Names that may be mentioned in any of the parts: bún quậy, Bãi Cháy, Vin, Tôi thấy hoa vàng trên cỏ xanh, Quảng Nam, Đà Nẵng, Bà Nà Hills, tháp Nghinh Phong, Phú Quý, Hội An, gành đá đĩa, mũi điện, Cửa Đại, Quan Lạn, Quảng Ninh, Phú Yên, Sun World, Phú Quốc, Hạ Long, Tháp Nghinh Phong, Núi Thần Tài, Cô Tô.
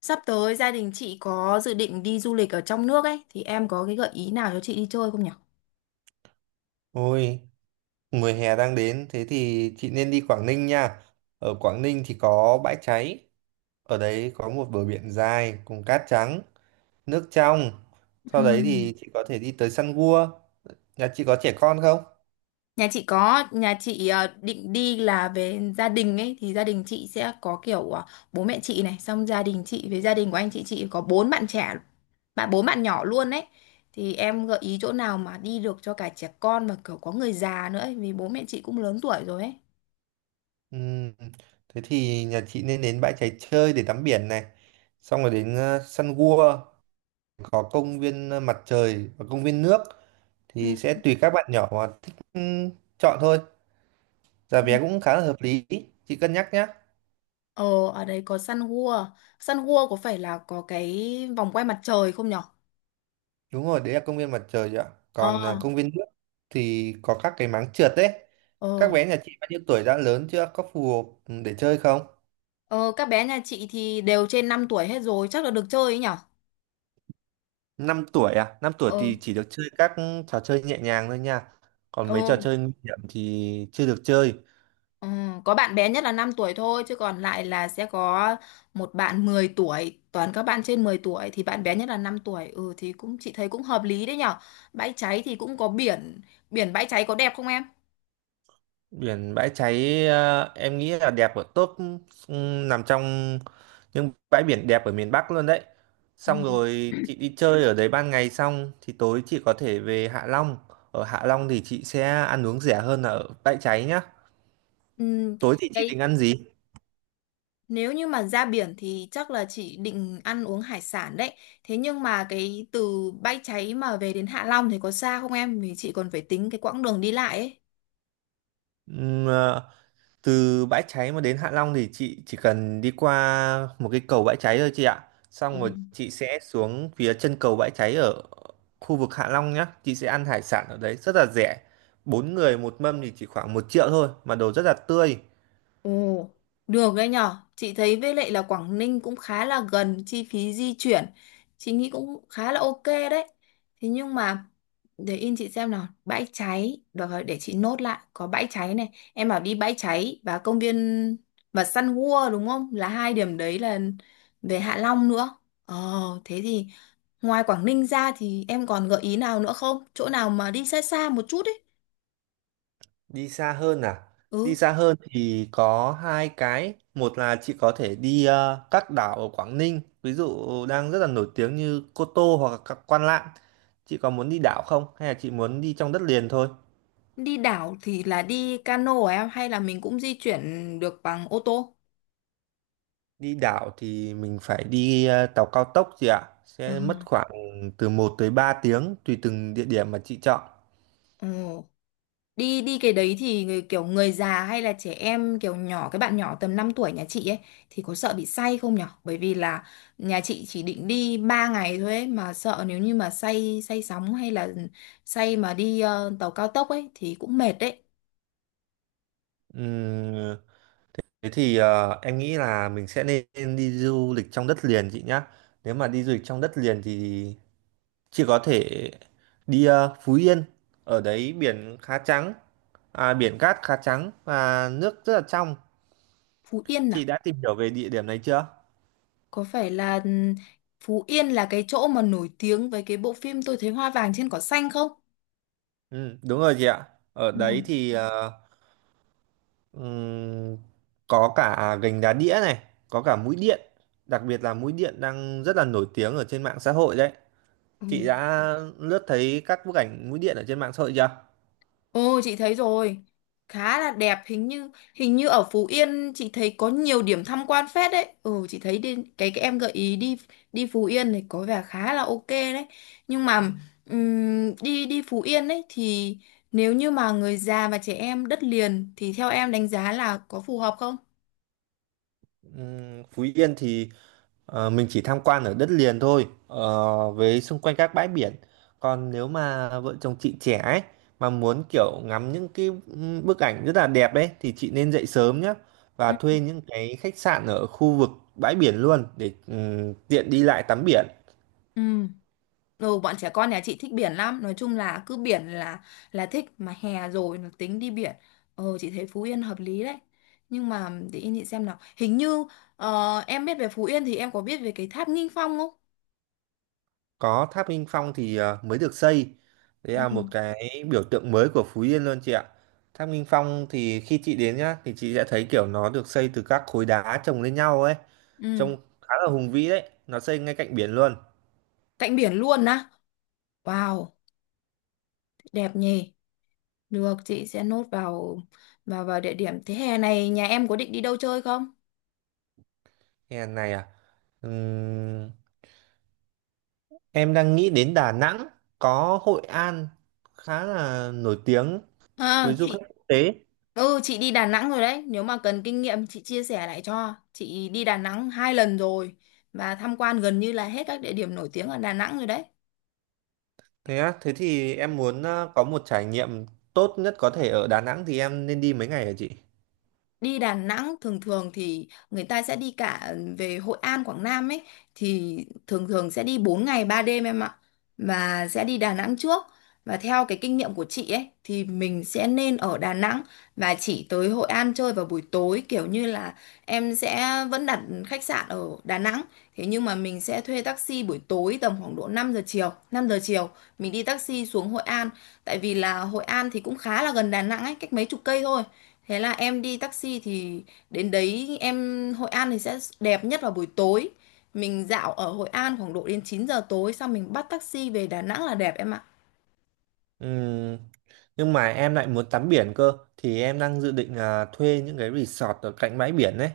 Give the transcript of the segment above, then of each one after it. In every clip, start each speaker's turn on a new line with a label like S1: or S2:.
S1: Sắp tới gia đình chị có dự định đi du lịch ở trong nước ấy thì em có cái gợi ý nào cho chị đi chơi không nhỉ?
S2: Ôi, mùa hè đang đến, thế thì chị nên đi Quảng Ninh nha. Ở Quảng Ninh thì có bãi cháy, ở đấy có một bờ biển dài cùng cát trắng, nước trong. Sau đấy
S1: Ừm.
S2: thì chị có thể đi tới săn gua. Nhà chị có trẻ con không?
S1: Nhà chị có, nhà chị định đi là về gia đình ấy thì gia đình chị sẽ có kiểu bố mẹ chị này, xong gia đình chị với gia đình của anh chị có 4 bạn trẻ, 4 bạn nhỏ luôn ấy. Thì em gợi ý chỗ nào mà đi được cho cả trẻ con và kiểu có người già nữa ấy, vì bố mẹ chị cũng lớn tuổi rồi ấy.
S2: Ừm, thế thì nhà chị nên đến bãi cháy chơi để tắm biển này. Xong rồi đến săn gua, có công viên mặt trời và công viên nước. Thì
S1: Ừm.
S2: sẽ tùy các bạn nhỏ mà thích chọn thôi. Giá vé cũng khá là hợp lý, chị cân nhắc nhé.
S1: Ờ, ở đấy có Sun World. Sun World có phải là có cái vòng quay mặt trời không nhở?
S2: Đúng rồi, đấy là công viên mặt trời ạ.
S1: Ờ.
S2: Còn công viên nước thì có các cái máng trượt đấy.
S1: Ờ,
S2: Các bé nhà chị bao nhiêu tuổi đã lớn chưa? Có phù hợp để chơi không?
S1: ờ, các bé nhà chị thì đều trên 5 tuổi hết rồi, chắc là được chơi ấy nhở?
S2: Năm tuổi à? Năm tuổi
S1: Ờ,
S2: thì chỉ được chơi các trò chơi nhẹ nhàng thôi nha. Còn
S1: ờ,
S2: mấy trò chơi nguy hiểm thì chưa được chơi.
S1: ờ, có bạn bé nhất là 5 tuổi thôi, chứ còn lại là sẽ có một bạn 10 tuổi, toàn các bạn trên 10 tuổi thì bạn bé nhất là 5 tuổi. Ừ thì cũng chị thấy cũng hợp lý đấy nhở. Bãi Cháy thì cũng có biển, biển Bãi Cháy có đẹp không em?
S2: Biển Bãi Cháy em nghĩ là đẹp ở top nằm trong những bãi biển đẹp ở miền Bắc luôn đấy.
S1: Ừ.
S2: Xong rồi chị đi chơi ở đấy ban ngày xong thì tối chị có thể về Hạ Long. Ở Hạ Long thì chị sẽ ăn uống rẻ hơn là ở Bãi Cháy nhá.
S1: Ừ,
S2: Tối thì chị
S1: Cái
S2: định ăn gì?
S1: nếu như mà ra biển thì chắc là chị định ăn uống hải sản đấy. Thế nhưng mà cái từ Bãi Cháy mà về đến Hạ Long thì có xa không em? Vì chị còn phải tính cái quãng đường đi lại
S2: Ừm, à, từ Bãi Cháy mà đến Hạ Long thì chị chỉ cần đi qua một cái cầu Bãi Cháy thôi chị ạ. Xong rồi
S1: ấy.
S2: chị sẽ xuống phía chân cầu Bãi Cháy ở khu vực Hạ Long nhá. Chị sẽ ăn hải sản ở đấy rất là rẻ. Bốn người một mâm thì chỉ khoảng một triệu thôi mà đồ rất là tươi.
S1: Ồ, được đấy nhở. Chị thấy với lại là Quảng Ninh cũng khá là gần chi phí di chuyển. Chị nghĩ cũng khá là ok đấy. Thế nhưng mà để in chị xem nào, Bãi Cháy, được rồi để chị nốt lại, có Bãi Cháy này. Em bảo đi Bãi Cháy và công viên và săn gua đúng không? Là hai điểm đấy là về Hạ Long nữa. Ờ, thế thì ngoài Quảng Ninh ra thì em còn gợi ý nào nữa không? Chỗ nào mà đi xa xa một chút ấy.
S2: Đi xa hơn à? Đi
S1: Ừ.
S2: xa hơn thì có hai cái. Một là chị có thể đi các đảo ở Quảng Ninh, ví dụ đang rất là nổi tiếng như Cô Tô hoặc là các Quan Lạn. Chị có muốn đi đảo không? Hay là chị muốn đi trong đất liền thôi?
S1: Đi đảo thì là đi cano hả em hay là mình cũng di chuyển được bằng ô tô?
S2: Đi đảo thì mình phải đi tàu cao tốc chị ạ.
S1: Ờ.
S2: Sẽ mất khoảng từ một tới 3 tiếng tùy từng địa điểm mà chị chọn.
S1: Ồ, đi đi cái đấy thì người, kiểu người già hay là trẻ em kiểu nhỏ cái bạn nhỏ tầm 5 tuổi nhà chị ấy thì có sợ bị say không nhở? Bởi vì là nhà chị chỉ định đi 3 ngày thôi ấy, mà sợ nếu như mà say say sóng hay là say mà đi tàu cao tốc ấy thì cũng mệt đấy.
S2: Ừm, thế thì em nghĩ là mình sẽ nên đi du lịch trong đất liền chị nhá. Nếu mà đi du lịch trong đất liền thì chị có thể đi Phú Yên, ở đấy biển khá trắng, biển cát khá trắng và nước rất là trong.
S1: Phú Yên
S2: Chị
S1: à?
S2: đã tìm hiểu về địa điểm này chưa?
S1: Có phải là Phú Yên là cái chỗ mà nổi tiếng với cái bộ phim Tôi thấy hoa vàng trên cỏ xanh không?
S2: Ừ, đúng rồi chị ạ, ở
S1: Ừ.
S2: đấy thì ừm, có cả gành đá đĩa này, có cả mũi điện, đặc biệt là mũi điện đang rất là nổi tiếng ở trên mạng xã hội đấy. Chị
S1: Ừ.
S2: đã lướt thấy các bức ảnh mũi điện ở trên mạng xã hội chưa?
S1: Ồ chị thấy rồi, khá là đẹp. Hình như ở Phú Yên chị thấy có nhiều điểm tham quan phết đấy. Ừ, chị thấy đi, cái em gợi ý đi đi Phú Yên này có vẻ khá là ok đấy, nhưng mà đi đi Phú Yên đấy thì nếu như mà người già và trẻ em đất liền thì theo em đánh giá là có phù hợp không?
S2: Phú Yên thì ờ, mình chỉ tham quan ở đất liền thôi, với xung quanh các bãi biển, còn nếu mà vợ chồng chị trẻ ấy mà muốn kiểu ngắm những cái bức ảnh rất là đẹp đấy thì chị nên dậy sớm nhé, và
S1: Ừ.
S2: thuê những cái khách sạn ở khu vực bãi biển luôn để tiện đi lại tắm biển.
S1: Ừ. Ừ, bọn trẻ con nhà chị thích biển lắm, nói chung là cứ biển là thích, mà hè rồi nó tính đi biển. Chị thấy Phú Yên hợp lý đấy, nhưng mà để yên chị xem nào, hình như em biết về Phú Yên thì em có biết về cái tháp Nghinh Phong không?
S2: Có tháp Nghinh Phong thì mới được xây, đấy là một
S1: Ừ.
S2: cái biểu tượng mới của Phú Yên luôn chị ạ. Tháp Nghinh Phong thì khi chị đến nhá thì chị sẽ thấy kiểu nó được xây từ các khối đá chồng lên nhau ấy,
S1: Ừ.
S2: trông khá là hùng vĩ đấy, nó xây ngay cạnh biển luôn.
S1: Cạnh biển luôn á. Wow, đẹp nhỉ. Được, chị sẽ nốt vào, vào địa điểm. Thế hè này nhà em có định đi đâu chơi không?
S2: Nghe này à, Ừm, em đang nghĩ đến Đà Nẵng, có Hội An khá là nổi tiếng
S1: À,
S2: với du khách
S1: chị...
S2: quốc tế.
S1: Ừ, chị đi Đà Nẵng rồi đấy. Nếu mà cần kinh nghiệm chị chia sẻ lại cho. Chị đi Đà Nẵng 2 lần rồi, và tham quan gần như là hết các địa điểm nổi tiếng ở Đà Nẵng rồi đấy.
S2: Thế á, thế thì em muốn có một trải nghiệm tốt nhất có thể ở Đà Nẵng thì em nên đi mấy ngày hả chị?
S1: Đi Đà Nẵng thường thường thì người ta sẽ đi cả về Hội An, Quảng Nam ấy, thì thường thường sẽ đi 4 ngày 3 đêm em ạ, và sẽ đi Đà Nẵng trước. Và theo cái kinh nghiệm của chị ấy thì mình sẽ nên ở Đà Nẵng và chỉ tới Hội An chơi vào buổi tối, kiểu như là em sẽ vẫn đặt khách sạn ở Đà Nẵng, thế nhưng mà mình sẽ thuê taxi buổi tối tầm khoảng độ năm giờ chiều, mình đi taxi xuống Hội An. Tại vì là Hội An thì cũng khá là gần Đà Nẵng ấy, cách mấy chục cây thôi, thế là em đi taxi thì đến đấy, em Hội An thì sẽ đẹp nhất vào buổi tối, mình dạo ở Hội An khoảng độ đến 9 giờ tối xong mình bắt taxi về Đà Nẵng là đẹp em ạ.
S2: Ừm, nhưng mà em lại muốn tắm biển cơ thì em đang dự định là thuê những cái resort ở cạnh bãi biển đấy.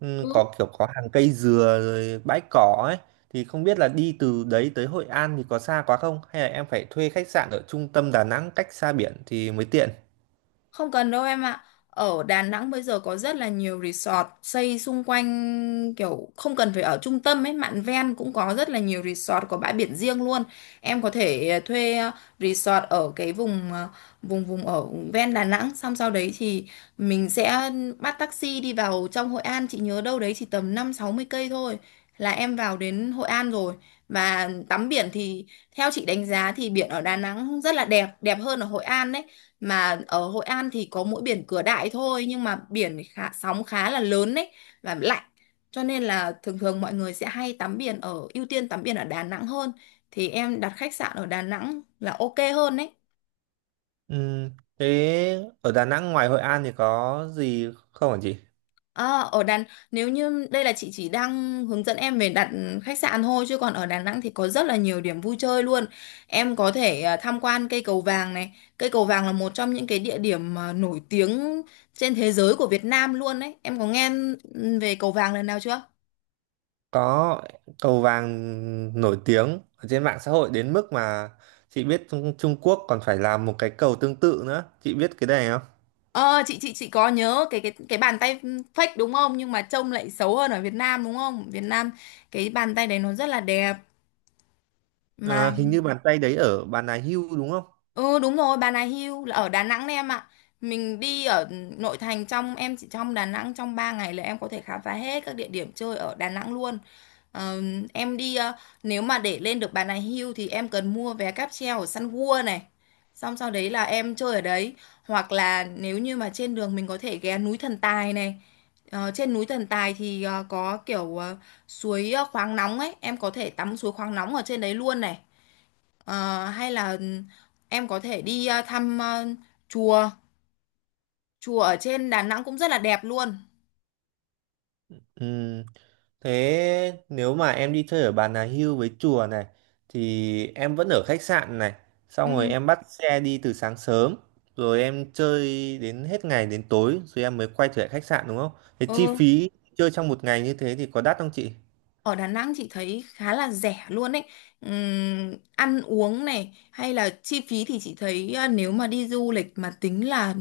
S2: Ừ, có kiểu có hàng cây dừa rồi bãi cỏ ấy, thì không biết là đi từ đấy tới Hội An thì có xa quá không, hay là em phải thuê khách sạn ở trung tâm Đà Nẵng cách xa biển thì mới tiện.
S1: Không cần đâu em ạ. Ở Đà Nẵng bây giờ có rất là nhiều resort xây xung quanh, kiểu không cần phải ở trung tâm ấy, mạn ven cũng có rất là nhiều resort có bãi biển riêng luôn. Em có thể thuê resort ở cái vùng ờ, vùng vùng ở ven Đà Nẵng, xong sau đấy thì mình sẽ bắt taxi đi vào trong Hội An, chị nhớ đâu đấy chỉ tầm 50-60 cây thôi là em vào đến Hội An rồi. Và tắm biển thì theo chị đánh giá thì biển ở Đà Nẵng rất là đẹp, đẹp hơn ở Hội An đấy, mà ở Hội An thì có mỗi biển Cửa Đại thôi, nhưng mà biển khá, sóng khá là lớn đấy và lạnh, cho nên là thường thường mọi người sẽ hay tắm biển ở ưu tiên tắm biển ở Đà Nẵng hơn, thì em đặt khách sạn ở Đà Nẵng là ok hơn đấy.
S2: Ừ, thế ở Đà Nẵng ngoài Hội An thì có gì không hả chị?
S1: À, ở Đà nếu như đây là chị chỉ đang hướng dẫn em về đặt khách sạn thôi, chứ còn ở Đà Nẵng thì có rất là nhiều điểm vui chơi luôn. Em có thể tham quan cây Cầu Vàng này. Cây Cầu Vàng là một trong những cái địa điểm mà nổi tiếng trên thế giới của Việt Nam luôn đấy. Em có nghe về Cầu Vàng lần nào chưa?
S2: Có. Cầu vàng nổi tiếng ở trên mạng xã hội đến mức mà chị biết Trung Quốc còn phải làm một cái cầu tương tự nữa, chị biết cái này không?
S1: Ờ, chị có nhớ cái bàn tay fake đúng không? Nhưng mà trông lại xấu hơn ở Việt Nam đúng không? Việt Nam cái bàn tay đấy nó rất là đẹp. Mà...
S2: À, hình như bàn tay đấy ở Bà Nà Hưu đúng không?
S1: Ừ đúng rồi, Bà Nà Hills là ở Đà Nẵng đấy em ạ. Mình đi ở nội thành, trong em chỉ trong Đà Nẵng trong 3 ngày là em có thể khám phá hết các địa điểm chơi ở Đà Nẵng luôn. Ờ, em đi ờ, nếu mà để lên được Bà Nà Hills thì em cần mua vé cáp treo ở Sun World này. Xong sau đấy là em chơi ở đấy, hoặc là nếu như mà trên đường mình có thể ghé núi Thần Tài này. Ờ, trên núi Thần Tài thì có kiểu suối khoáng nóng ấy, em có thể tắm suối khoáng nóng ở trên đấy luôn này. Ờ, hay là em có thể đi thăm chùa chùa ở trên Đà Nẵng cũng rất là đẹp luôn.
S2: Ừ. Thế nếu mà em đi chơi ở Bà Nà Hills với chùa này thì em vẫn ở khách sạn này, xong rồi
S1: Ừ.
S2: em bắt xe đi từ sáng sớm, rồi em chơi đến hết ngày đến tối rồi em mới quay trở lại khách sạn đúng không? Thế
S1: Ừ.
S2: chi phí chơi trong một ngày như thế thì có đắt không chị?
S1: Ở Đà Nẵng chị thấy khá là rẻ luôn ấy. Ăn uống này hay là chi phí thì chị thấy nếu mà đi du lịch mà tính là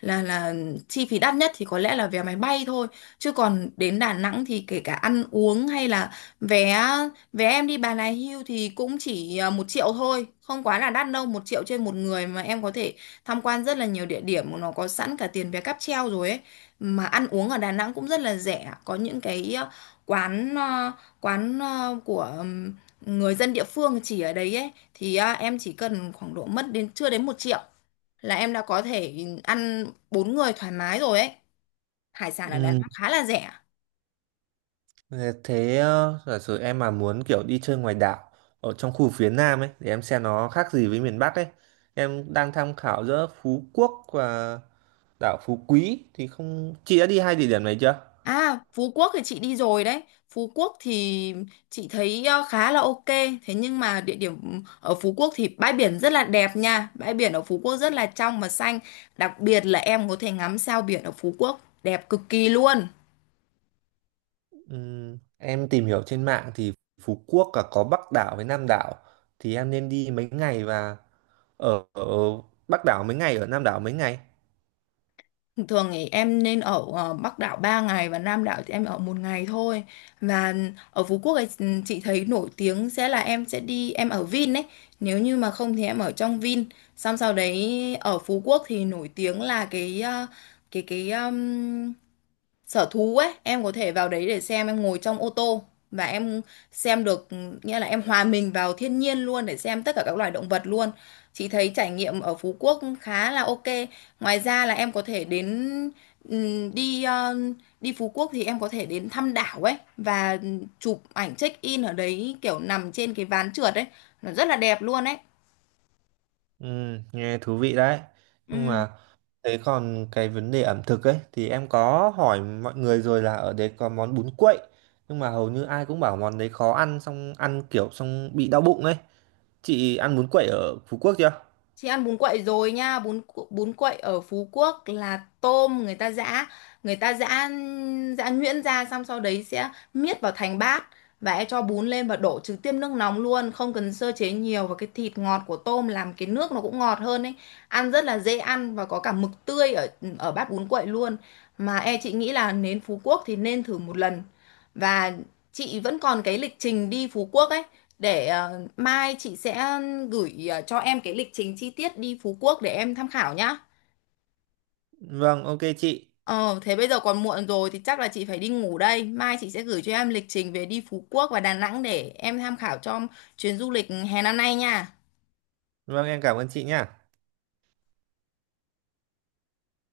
S1: là chi phí đắt nhất thì có lẽ là vé máy bay thôi, chứ còn đến Đà Nẵng thì kể cả ăn uống hay là vé vé em đi Bà Nà Hills thì cũng chỉ 1 triệu thôi, không quá là đắt đâu, 1 triệu trên một người mà em có thể tham quan rất là nhiều địa điểm, nó có sẵn cả tiền vé cáp treo rồi ấy. Mà ăn uống ở Đà Nẵng cũng rất là rẻ, có những cái quán ờ, quán của người dân địa phương chỉ ở đấy ấy thì em chỉ cần khoảng độ mất đến chưa đến 1 triệu là em đã có thể ăn 4 người thoải mái rồi ấy, hải sản ở Đà
S2: Ừ.
S1: Nẵng khá là rẻ.
S2: Thế thế, giả sử em mà muốn kiểu đi chơi ngoài đảo ở trong khu phía Nam ấy để em xem nó khác gì với miền Bắc ấy. Em đang tham khảo giữa Phú Quốc và đảo Phú Quý, thì không chị đã đi hai địa điểm này chưa?
S1: À, Phú Quốc thì chị đi rồi đấy. Phú Quốc thì chị thấy khá là ok, thế nhưng mà địa điểm ở Phú Quốc thì bãi biển rất là đẹp nha, bãi biển ở Phú Quốc rất là trong và xanh, đặc biệt là em có thể ngắm sao biển ở Phú Quốc đẹp cực kỳ luôn.
S2: Em tìm hiểu trên mạng thì Phú Quốc cả có Bắc đảo với Nam đảo, thì em nên đi mấy ngày và ở Bắc đảo mấy ngày, ở Nam đảo mấy ngày?
S1: Thường thì em nên ở Bắc đảo 3 ngày và Nam đảo thì em ở một ngày thôi. Và ở Phú Quốc ấy, chị thấy nổi tiếng sẽ là em sẽ đi em ở Vin ấy. Nếu như mà không thì em ở trong Vin. Xong sau đấy ở Phú Quốc thì nổi tiếng là cái ờ, cái sở thú ấy, em có thể vào đấy để xem, em ngồi trong ô tô và em xem được, nghĩa là em hòa mình vào thiên nhiên luôn để xem tất cả các loài động vật luôn. Chị thấy trải nghiệm ở Phú Quốc khá là ok. Ngoài ra là em có thể đến, ừm, đi ờ, đi Phú Quốc thì em có thể đến thăm đảo ấy và chụp ảnh check in ở đấy kiểu nằm trên cái ván trượt ấy nó rất là đẹp luôn ấy.
S2: Ừ, nghe thú vị đấy. Nhưng
S1: Ừ.
S2: mà thế còn cái vấn đề ẩm thực ấy thì em có hỏi mọi người rồi là ở đấy có món bún quậy, nhưng mà hầu như ai cũng bảo món đấy khó ăn, xong ăn kiểu xong bị đau bụng ấy. Chị ăn bún quậy ở Phú Quốc chưa?
S1: Chị ăn bún quậy rồi nha, bún quậy ở Phú Quốc là tôm người ta giã giã nhuyễn ra xong sau đấy sẽ miết vào thành bát, và em cho bún lên và đổ trực tiếp nước nóng luôn, không cần sơ chế nhiều, và cái thịt ngọt của tôm làm cái nước nó cũng ngọt hơn ấy. Ăn rất là dễ ăn và có cả mực tươi ở ở bát bún quậy luôn. Mà e chị nghĩ là đến Phú Quốc thì nên thử một lần. Và chị vẫn còn cái lịch trình đi Phú Quốc ấy, để mai chị sẽ gửi cho em cái lịch trình chi tiết đi Phú Quốc để em tham khảo nhá.
S2: Vâng, ok chị.
S1: Ờ, thế bây giờ còn muộn rồi thì chắc là chị phải đi ngủ đây. Mai chị sẽ gửi cho em lịch trình về đi Phú Quốc và Đà Nẵng để em tham khảo cho chuyến du lịch hè năm nay nha.
S2: Vâng, em cảm ơn chị nha.